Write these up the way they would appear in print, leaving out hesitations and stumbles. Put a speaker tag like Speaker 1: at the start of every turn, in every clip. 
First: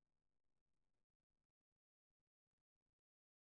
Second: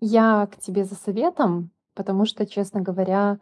Speaker 1: Я к тебе за советом, потому что, честно говоря,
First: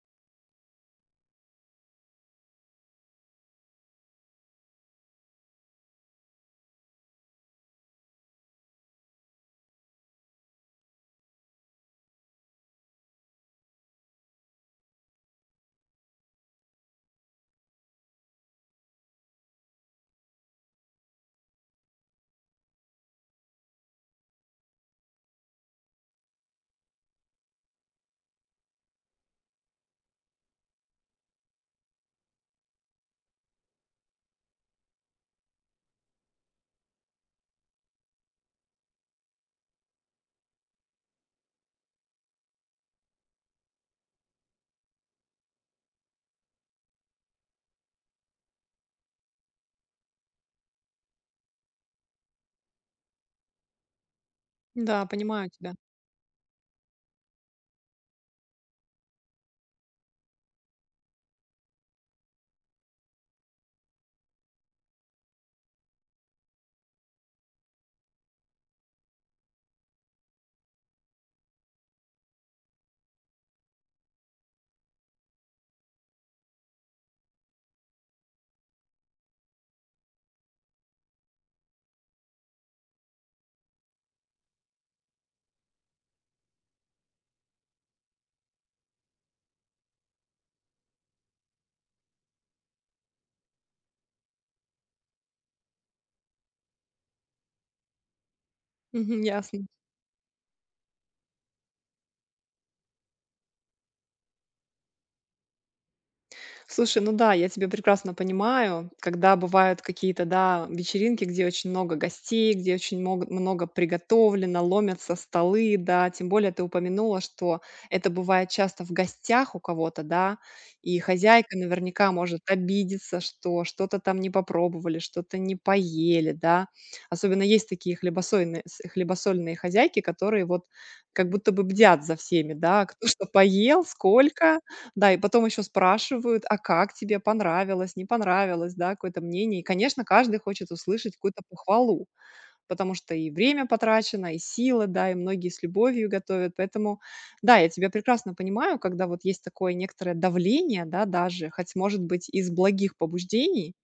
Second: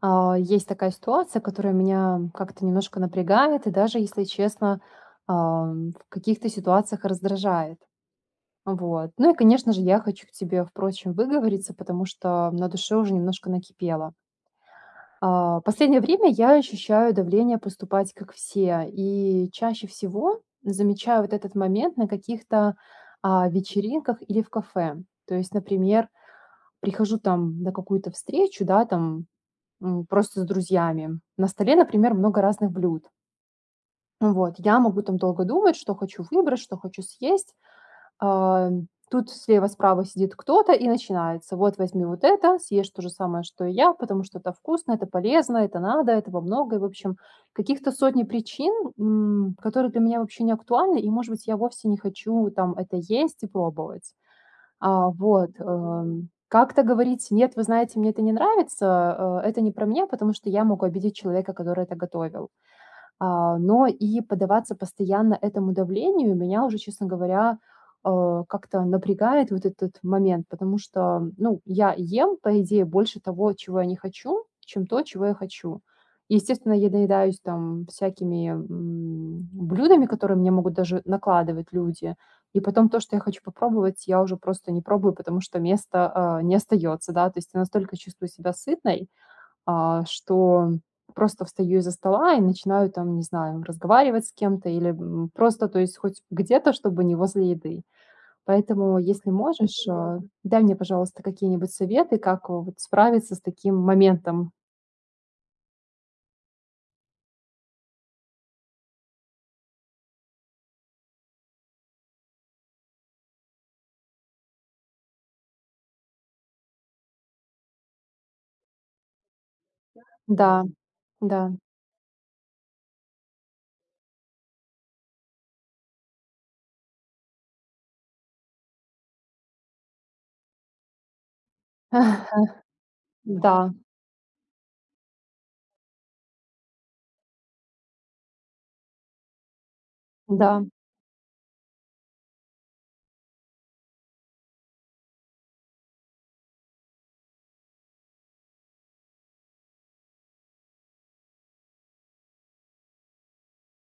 Speaker 1: есть такая ситуация, которая меня как-то немножко напрягает и даже, если честно, в каких-то ситуациях раздражает. Вот. Ну и, конечно же, я хочу к тебе, впрочем, выговориться, потому что на душе уже немножко накипело. Последнее время я ощущаю давление поступать как все, и чаще всего замечаю вот этот момент на каких-то вечеринках или в кафе. То есть, например, прихожу там на какую-то встречу, да, там, просто с друзьями. На столе, например, много разных блюд. Ну вот, я могу там долго думать, что хочу выбрать, что хочу съесть. А, тут слева-справа сидит кто-то и начинается: "Вот возьми вот это, съешь то же самое, что и я, потому что это вкусно, это полезно, это надо, этого много". И, в общем, каких-то сотни причин, которые для меня вообще не актуальны, и, может быть, я вовсе не хочу там это есть и пробовать.
Speaker 2: Да, понимаю
Speaker 1: Вот,
Speaker 2: тебя.
Speaker 1: как-то говорить: "Нет, вы знаете, мне это не нравится, это не про меня", потому что я могу обидеть человека, который это готовил. Но и поддаваться постоянно этому давлению меня уже, честно говоря, как-то напрягает вот этот момент, потому что, ну, я ем, по идее, больше того, чего я не хочу, чем то, чего я хочу. И, естественно, я наедаюсь там всякими блюдами, которые мне могут даже накладывать люди. И потом то, что я хочу попробовать, я уже просто не пробую, потому что места не остается, да. То есть я настолько чувствую себя сытной, что просто встаю из-за стола и начинаю там, не знаю, разговаривать с кем-то или, просто, то есть хоть где-то, чтобы не возле еды. Поэтому,
Speaker 2: Мгм,
Speaker 1: если
Speaker 2: ясно.
Speaker 1: можешь, дай мне, пожалуйста, какие-нибудь советы, как вот справиться с таким моментом.
Speaker 2: Слушай, ну да, я тебя прекрасно понимаю, когда бывают какие-то, да, вечеринки, где очень много гостей, где очень много приготовлено, ломятся столы, да, тем более ты упомянула, что это бывает часто в гостях у кого-то, да,
Speaker 1: Да,
Speaker 2: и
Speaker 1: да,
Speaker 2: хозяйка наверняка может обидеться, что что-то там не попробовали, что-то не поели, да. Особенно есть такие хлебосольные хозяйки, которые вот как будто бы бдят за всеми, да, кто что
Speaker 1: да,
Speaker 2: поел, сколько, да, и потом еще спрашивают: "А как тебе? Понравилось, не понравилось?" Да, какое-то мнение. И, конечно, каждый
Speaker 1: да,
Speaker 2: хочет услышать какую-то похвалу, потому что и время потрачено, и силы, да, и многие с любовью готовят. Поэтому, да, я тебя прекрасно понимаю, когда вот есть такое некоторое давление, да, даже, хоть, может быть, из благих побуждений,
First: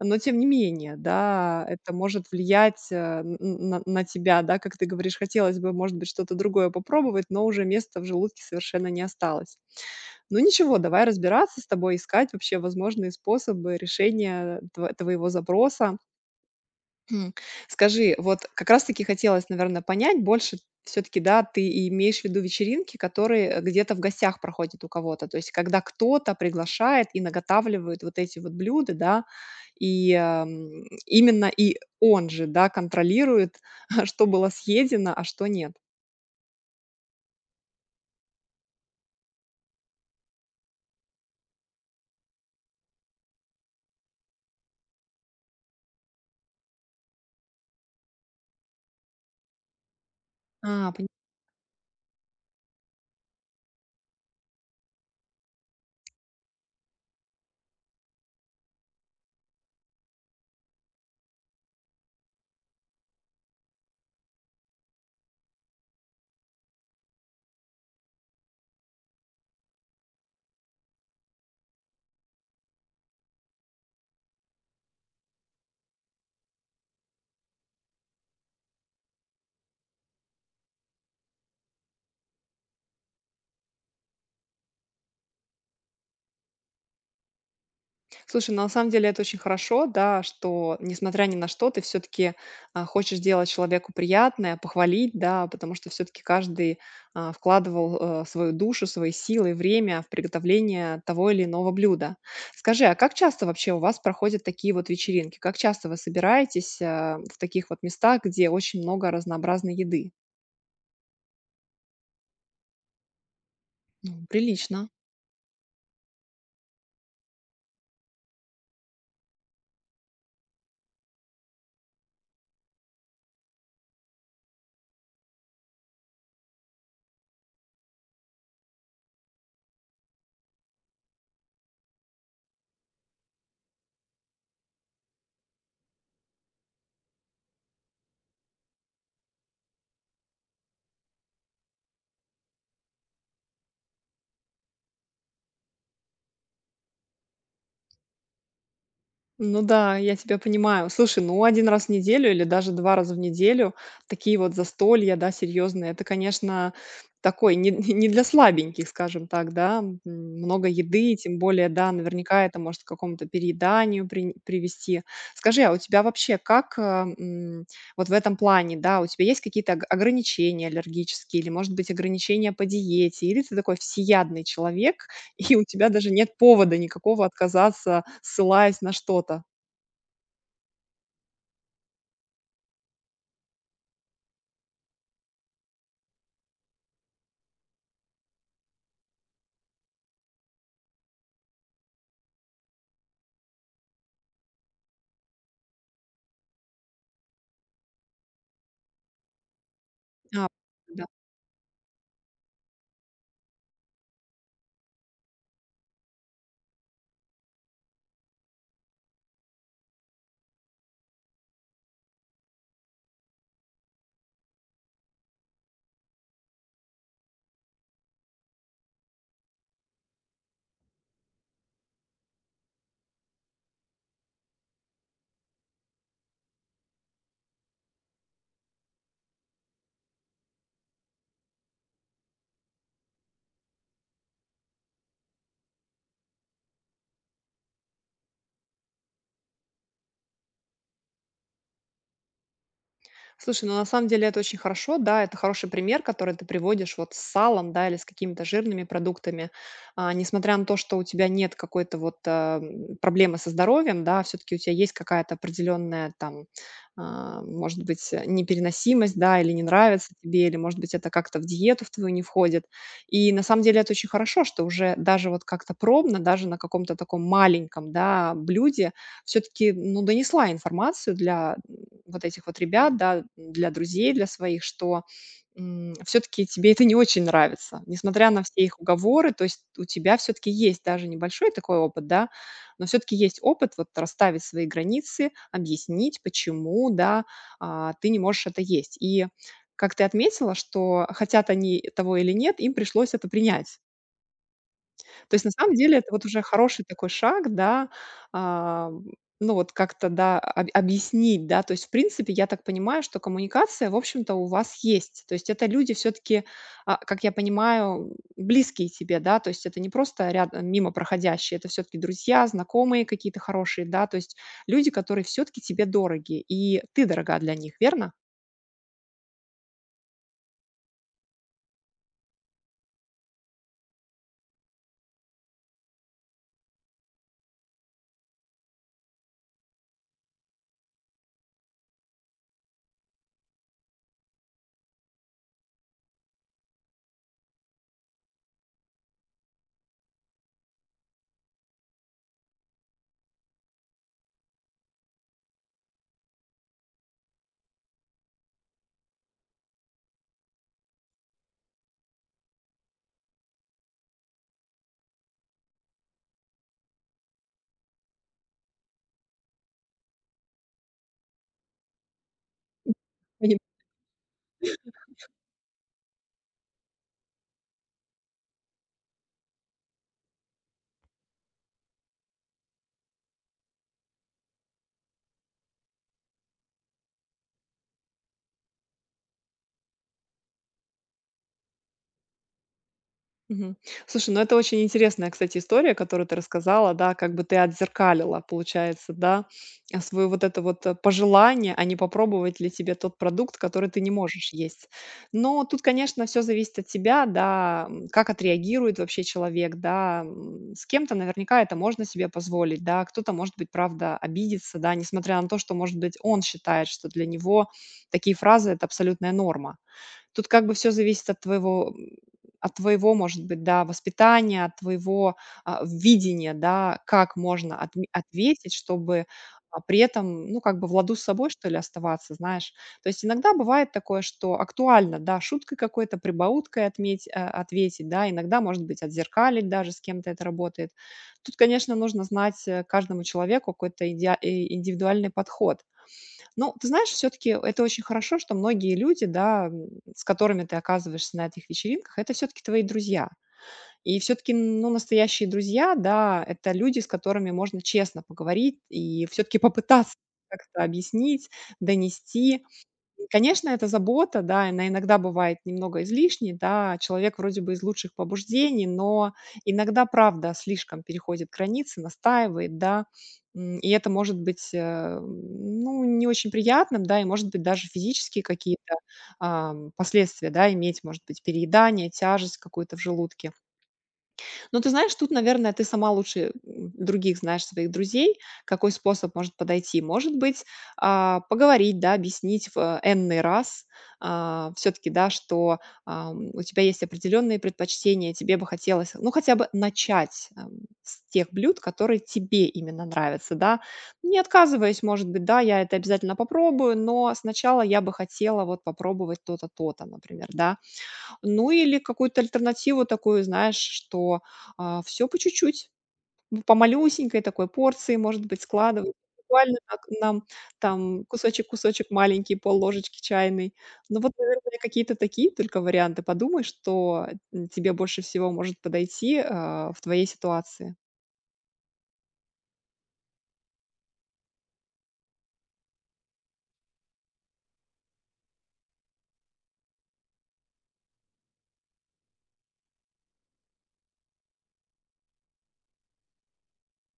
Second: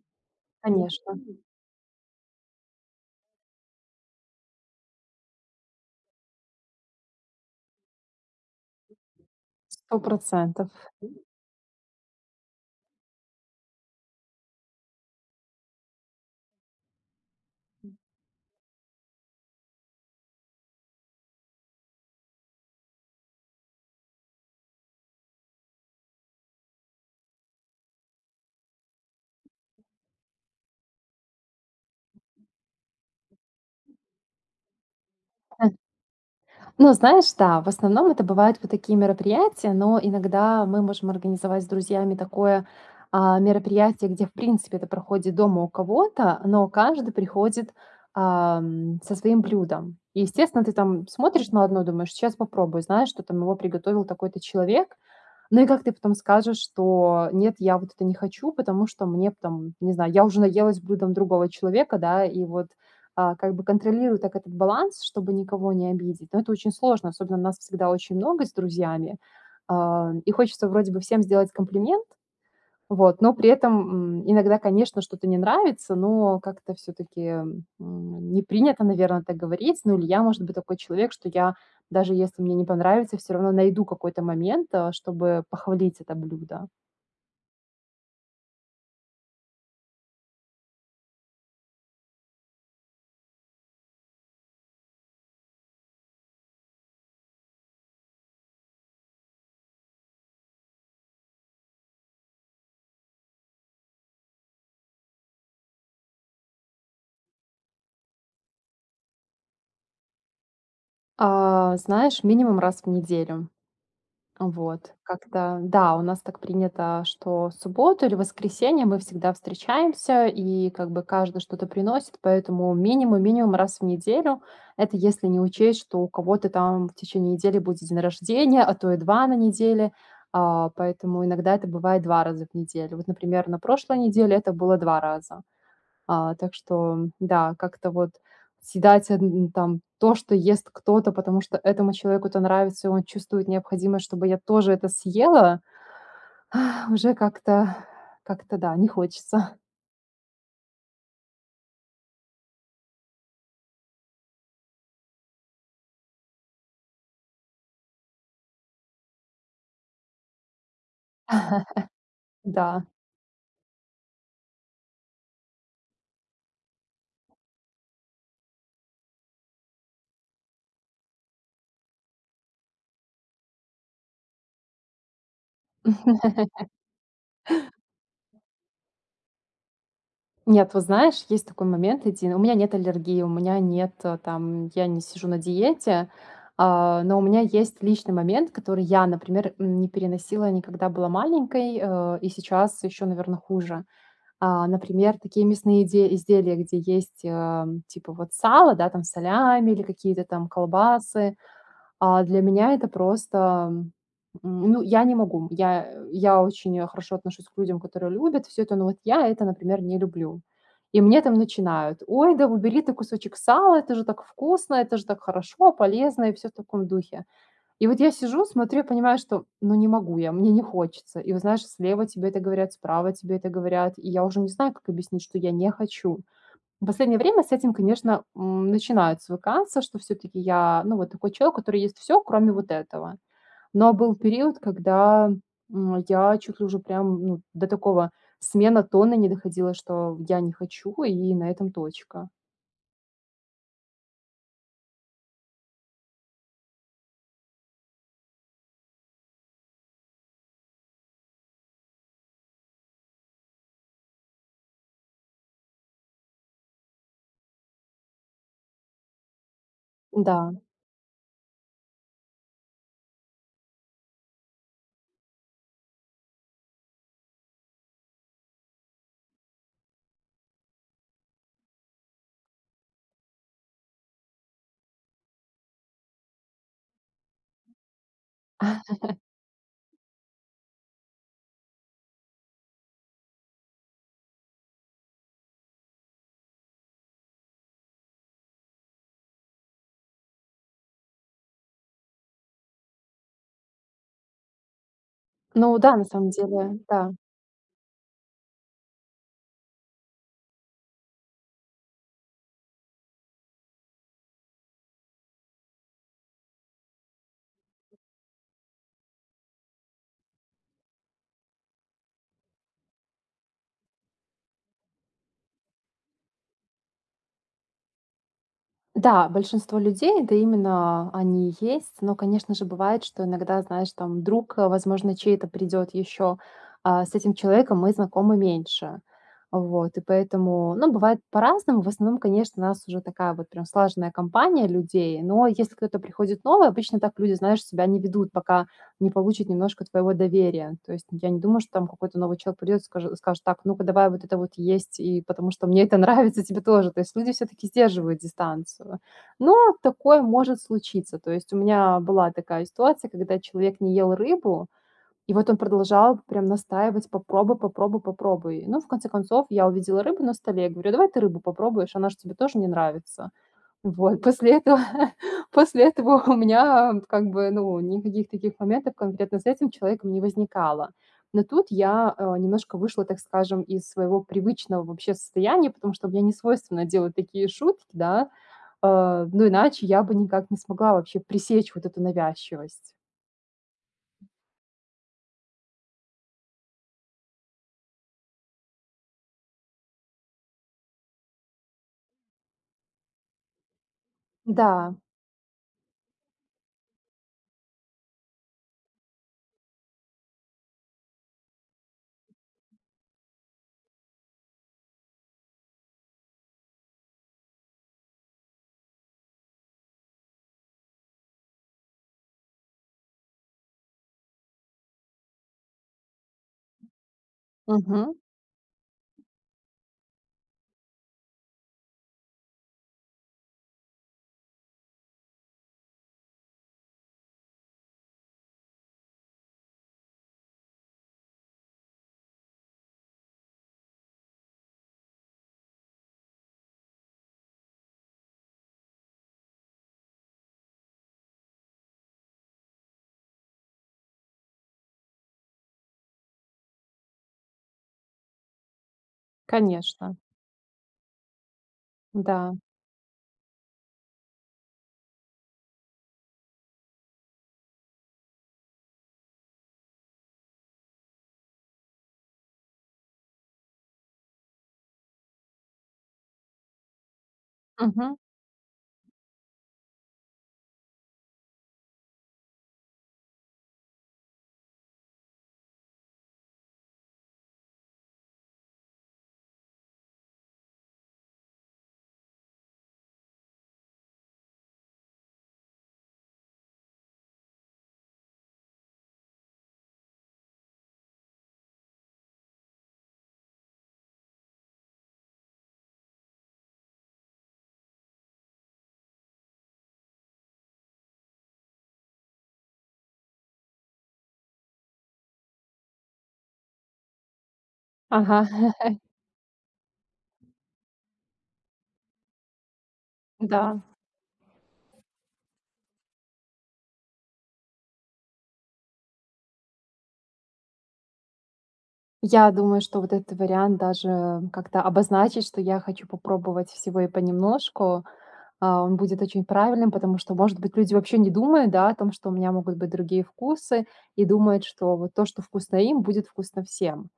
Speaker 2: но тем не менее,
Speaker 1: конечно,
Speaker 2: да, это может влиять, э, н н на тебя, да, как ты говоришь, хотелось бы, может быть, что-то другое попробовать, но уже места в желудке совершенно не осталось.
Speaker 1: сто
Speaker 2: Ну
Speaker 1: процентов.
Speaker 2: ничего, давай разбираться с тобой, искать вообще возможные способы решения твоего запроса. Хм. Скажи, вот как раз-таки хотелось, наверное, понять больше все-таки, да, ты имеешь в виду вечеринки, которые где-то в гостях проходят у кого-то, то есть когда кто-то приглашает и наготавливает вот эти вот блюда, да, и именно и он же, да, контролирует, что было съедено, а что нет.
Speaker 1: Ну, знаешь, да, в основном это бывают вот такие мероприятия, но иногда мы можем организовать с друзьями такое мероприятие, где, в принципе, это проходит дома у кого-то, но каждый приходит со своим блюдом. И, естественно, ты
Speaker 2: А,
Speaker 1: там смотришь на одно, думаешь, сейчас попробую, знаешь, что там его приготовил такой-то человек, ну и как ты потом скажешь, что нет, я вот это не хочу, потому что мне там, не знаю, я уже наелась блюдом другого человека, да, и вот как бы контролирую так этот баланс, чтобы никого не обидеть. Но это очень сложно, особенно нас всегда очень много с друзьями. И хочется вроде бы всем сделать комплимент, вот, но при этом, иногда, конечно, что-то не нравится, но как-то все таки не принято, наверное, так говорить. Ну, или я, может быть, такой человек, что я, даже если мне не понравится, все равно найду какой-то момент, чтобы похвалить это блюдо.
Speaker 2: Слушай, ну, на самом деле это очень хорошо, да, что, несмотря ни на что, ты все-таки хочешь делать человеку приятное, похвалить, да, потому что все-таки каждый вкладывал свою душу, свои силы и время в приготовление того или иного блюда. Скажи, а как часто вообще у вас проходят такие вот вечеринки? Как часто вы собираетесь в таких вот местах, где очень много разнообразной еды?
Speaker 1: Знаешь, минимум раз в неделю.
Speaker 2: Ну, прилично.
Speaker 1: Вот, как-то, да, у нас так принято, что в субботу или воскресенье мы всегда встречаемся, и как бы каждый что-то приносит, поэтому минимум-минимум раз в неделю. Это если не учесть, что у кого-то там в течение недели будет день рождения, а то и два на неделе, поэтому иногда это бывает 2 раза в неделю. Вот, например, на прошлой неделе это было 2 раза. Так что, да, как-то вот съедать, н там то, что ест кто-то, потому что этому человеку это нравится, и он чувствует необходимость, чтобы я тоже это съела, уже как-то, да, не хочется.
Speaker 2: Ну да, я тебя понимаю. Слушай, ну один раз в неделю или даже 2 раза в неделю такие вот застолья, да, серьезные, это, конечно, такой не не для слабеньких, скажем так, да. Много еды, тем более, да, наверняка это может
Speaker 1: Да.
Speaker 2: к какому-то перееданию прин привести. Скажи, а у тебя вообще как, вот в этом плане, да, у тебя есть какие-то ог ограничения аллергические или, может быть, ограничения по диете? Или ты такой всеядный человек, и у тебя даже нет повода никакого отказаться, ссылаясь на что-то.
Speaker 1: Нет, вот знаешь, есть такой момент 1. У меня нет аллергии, у меня нет, там, я не сижу на диете, но у меня есть личный момент, который я, например, не переносила никогда, была маленькой, и сейчас еще, наверное, хуже. Например, такие мясные иде изделия, где есть, типа вот сало, да, там солями или какие-то
Speaker 2: А,
Speaker 1: там
Speaker 2: да.
Speaker 1: колбасы. Для меня это просто, ну, я не могу. Я очень, хорошо отношусь к людям, которые любят все это, но вот я это, например, не люблю. И мне там начинают: "Ой, да убери ты кусочек сала, это же так вкусно, это же так хорошо, полезно", и все в таком духе. И вот я сижу, смотрю, я понимаю, что, ну, не могу я, мне не хочется. И вот, знаешь, слева тебе это говорят, справа тебе это говорят, и я уже не знаю, как объяснить, что я не хочу. В последнее время с этим, конечно, начинают свыкаться, что все-таки я, ну, вот такой человек, который есть все, кроме вот этого. Но был период, когда я чуть ли уже прям ну, до такого смена тона не доходила, что я не хочу, и на этом точка.
Speaker 2: Слушай, ну на самом деле это очень хорошо, да, это хороший пример, который ты приводишь вот с салом, да, или с какими-то жирными продуктами. Несмотря на то, что у тебя нет какой-то вот проблемы со здоровьем, да, все-таки у тебя есть какая-то определенная там, может быть, непереносимость, да, или не нравится тебе,
Speaker 1: Да.
Speaker 2: или, может быть, это как-то в диету в твою не входит. И на самом деле это очень хорошо, что уже даже вот как-то пробно, даже на каком-то таком маленьком, да, блюде все-таки, ну, донесла информацию для вот этих вот ребят, да, для друзей, для своих, что, все таки тебе это не очень нравится, несмотря на все их уговоры. То есть у тебя все таки есть даже небольшой такой опыт, да, но все таки есть опыт вот расставить свои границы, объяснить, почему, да, ты не можешь это есть. И как ты отметила, что хотят они того или нет, им пришлось это принять. То есть на самом
Speaker 1: Ну да,
Speaker 2: деле
Speaker 1: на
Speaker 2: это вот
Speaker 1: самом
Speaker 2: уже
Speaker 1: деле,
Speaker 2: хороший такой
Speaker 1: да.
Speaker 2: шаг, да, а, ну вот как-то, да, об объяснить, да. То есть, в принципе, я так понимаю, что коммуникация, в общем-то, у вас есть. То есть это люди все-таки, как я понимаю, близкие тебе, да, то есть это не просто рядом мимо проходящие, это все-таки друзья, знакомые какие-то хорошие, да, то есть люди, которые все-таки тебе дороги, и ты дорога для них, верно?
Speaker 1: Да, большинство людей, да, именно они и есть. Но, конечно же, бывает, что иногда, знаешь, там друг, возможно, чей-то придет еще, а с этим человеком мы знакомы меньше. Вот, и поэтому, ну, бывает по-разному. В основном, конечно, у нас уже такая вот прям слаженная компания людей. Но если кто-то приходит новый, обычно так люди, знаешь, себя не ведут, пока не получит немножко твоего доверия. То есть я не думаю, что там какой-то новый человек придет и скажет так, ну-ка давай вот это вот есть, и потому что мне это нравится, тебе тоже. То есть люди все-таки сдерживают дистанцию. Но такое может случиться. То есть у меня была такая ситуация, когда человек не ел рыбу, и вот он продолжал прям настаивать, попробуй, попробуй, попробуй. Ну, в конце концов, я увидела рыбу на столе, я говорю, давай ты рыбу попробуешь, она же тебе тоже не нравится. Вот, после этого после этого у меня, как бы, ну, никаких таких моментов конкретно с этим человеком не возникало. Но тут я, немножко вышла, так скажем, из своего привычного вообще состояния, потому что мне не свойственно делать такие шутки, да. Ну, иначе я бы никак не смогла вообще пресечь вот эту навязчивость.
Speaker 2: Мгм. Слушай, ну это очень интересная, кстати, история, которую ты рассказала, да, как бы ты отзеркалила, получается, да, свое вот это вот пожелание, а не попробовать ли тебе тот продукт, который ты не можешь есть.
Speaker 1: Да,
Speaker 2: Но тут, конечно, все зависит от тебя, да, как отреагирует вообще человек, да, с кем-то наверняка это можно себе позволить, да, кто-то, может быть, правда, обидится, да, несмотря на то, что, может быть, он считает, что для него такие фразы– это абсолютная норма. Тут как бы все зависит от твоего, от твоего, может быть, да, воспитания, от твоего, видения, да, как можно отме
Speaker 1: мгм,
Speaker 2: ответить, чтобы, при этом, ну, как бы в ладу с собой, что ли, оставаться, знаешь. То есть иногда бывает такое, что актуально, да, шуткой какой-то, прибауткой ответить, да, иногда, может быть, отзеркалить даже, с кем-то это работает. Тут, конечно, нужно знать, каждому человеку какой-то идеа и индивидуальный подход. Ну, ты знаешь, все-таки это очень хорошо, что многие люди, да, с которыми ты оказываешься на этих вечеринках, это все-таки твои друзья. И все-таки, ну, настоящие друзья, да, это люди, с которыми можно честно поговорить и все-таки попытаться
Speaker 1: конечно,
Speaker 2: как-то объяснить,
Speaker 1: да,
Speaker 2: донести. Конечно, это забота, да, она иногда бывает немного излишней, да, человек вроде бы из лучших побуждений, но иногда, правда, слишком переходит границы, настаивает, да, и это может быть, ну, не очень приятным, да, и может быть даже
Speaker 1: мгм,
Speaker 2: физические какие-то последствия, да, иметь, может быть, переедание, тяжесть какую-то в желудке. Ну, ты знаешь, тут, наверное, ты сама лучше других знаешь своих друзей, какой способ может подойти. Может быть, поговорить, да, объяснить в энный раз все-таки, да, что у тебя есть определенные предпочтения, тебе бы хотелось, ну, хотя бы начать с тех блюд, которые тебе именно нравятся, да. Не отказываясь, может быть, да, я это обязательно попробую, но сначала я бы хотела вот попробовать то-то, то-то, например, да, ну или какую-то альтернативу такую, знаешь, что, все по чуть-чуть, по малюсенькой такой порции, может
Speaker 1: ага,
Speaker 2: быть, складывать. Буквально так нам там кусочек-кусочек маленький, пол-ложечки чайной.
Speaker 1: да.
Speaker 2: Ну вот, наверное, какие-то такие только варианты подумай, что, тебе больше всего может подойти, в твоей ситуации.
Speaker 1: Я думаю, что вот этот вариант даже как-то обозначить, что я хочу попробовать всего и понемножку, он будет очень правильным, потому что, может быть, люди вообще не думают, да, о том, что у меня могут быть другие вкусы, и думают, что вот то, что вкусно им, будет вкусно всем.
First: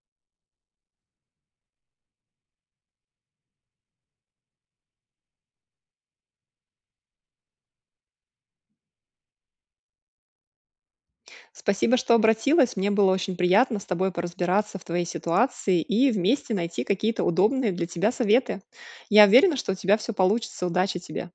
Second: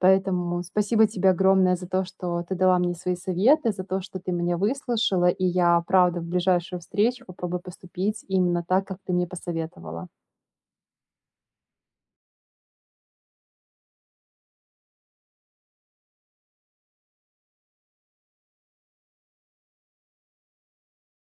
Speaker 1: Поэтому спасибо тебе огромное за то, что ты дала мне свои советы, за то, что ты меня выслушала, и я, правда, в ближайшую встречу попробую поступить именно так, как ты мне посоветовала.
Speaker 2: Спасибо, что обратилась. Мне было очень приятно с тобой поразбираться в твоей ситуации и вместе найти какие-то удобные для тебя советы. Я уверена, что у тебя все получится. Удачи тебе.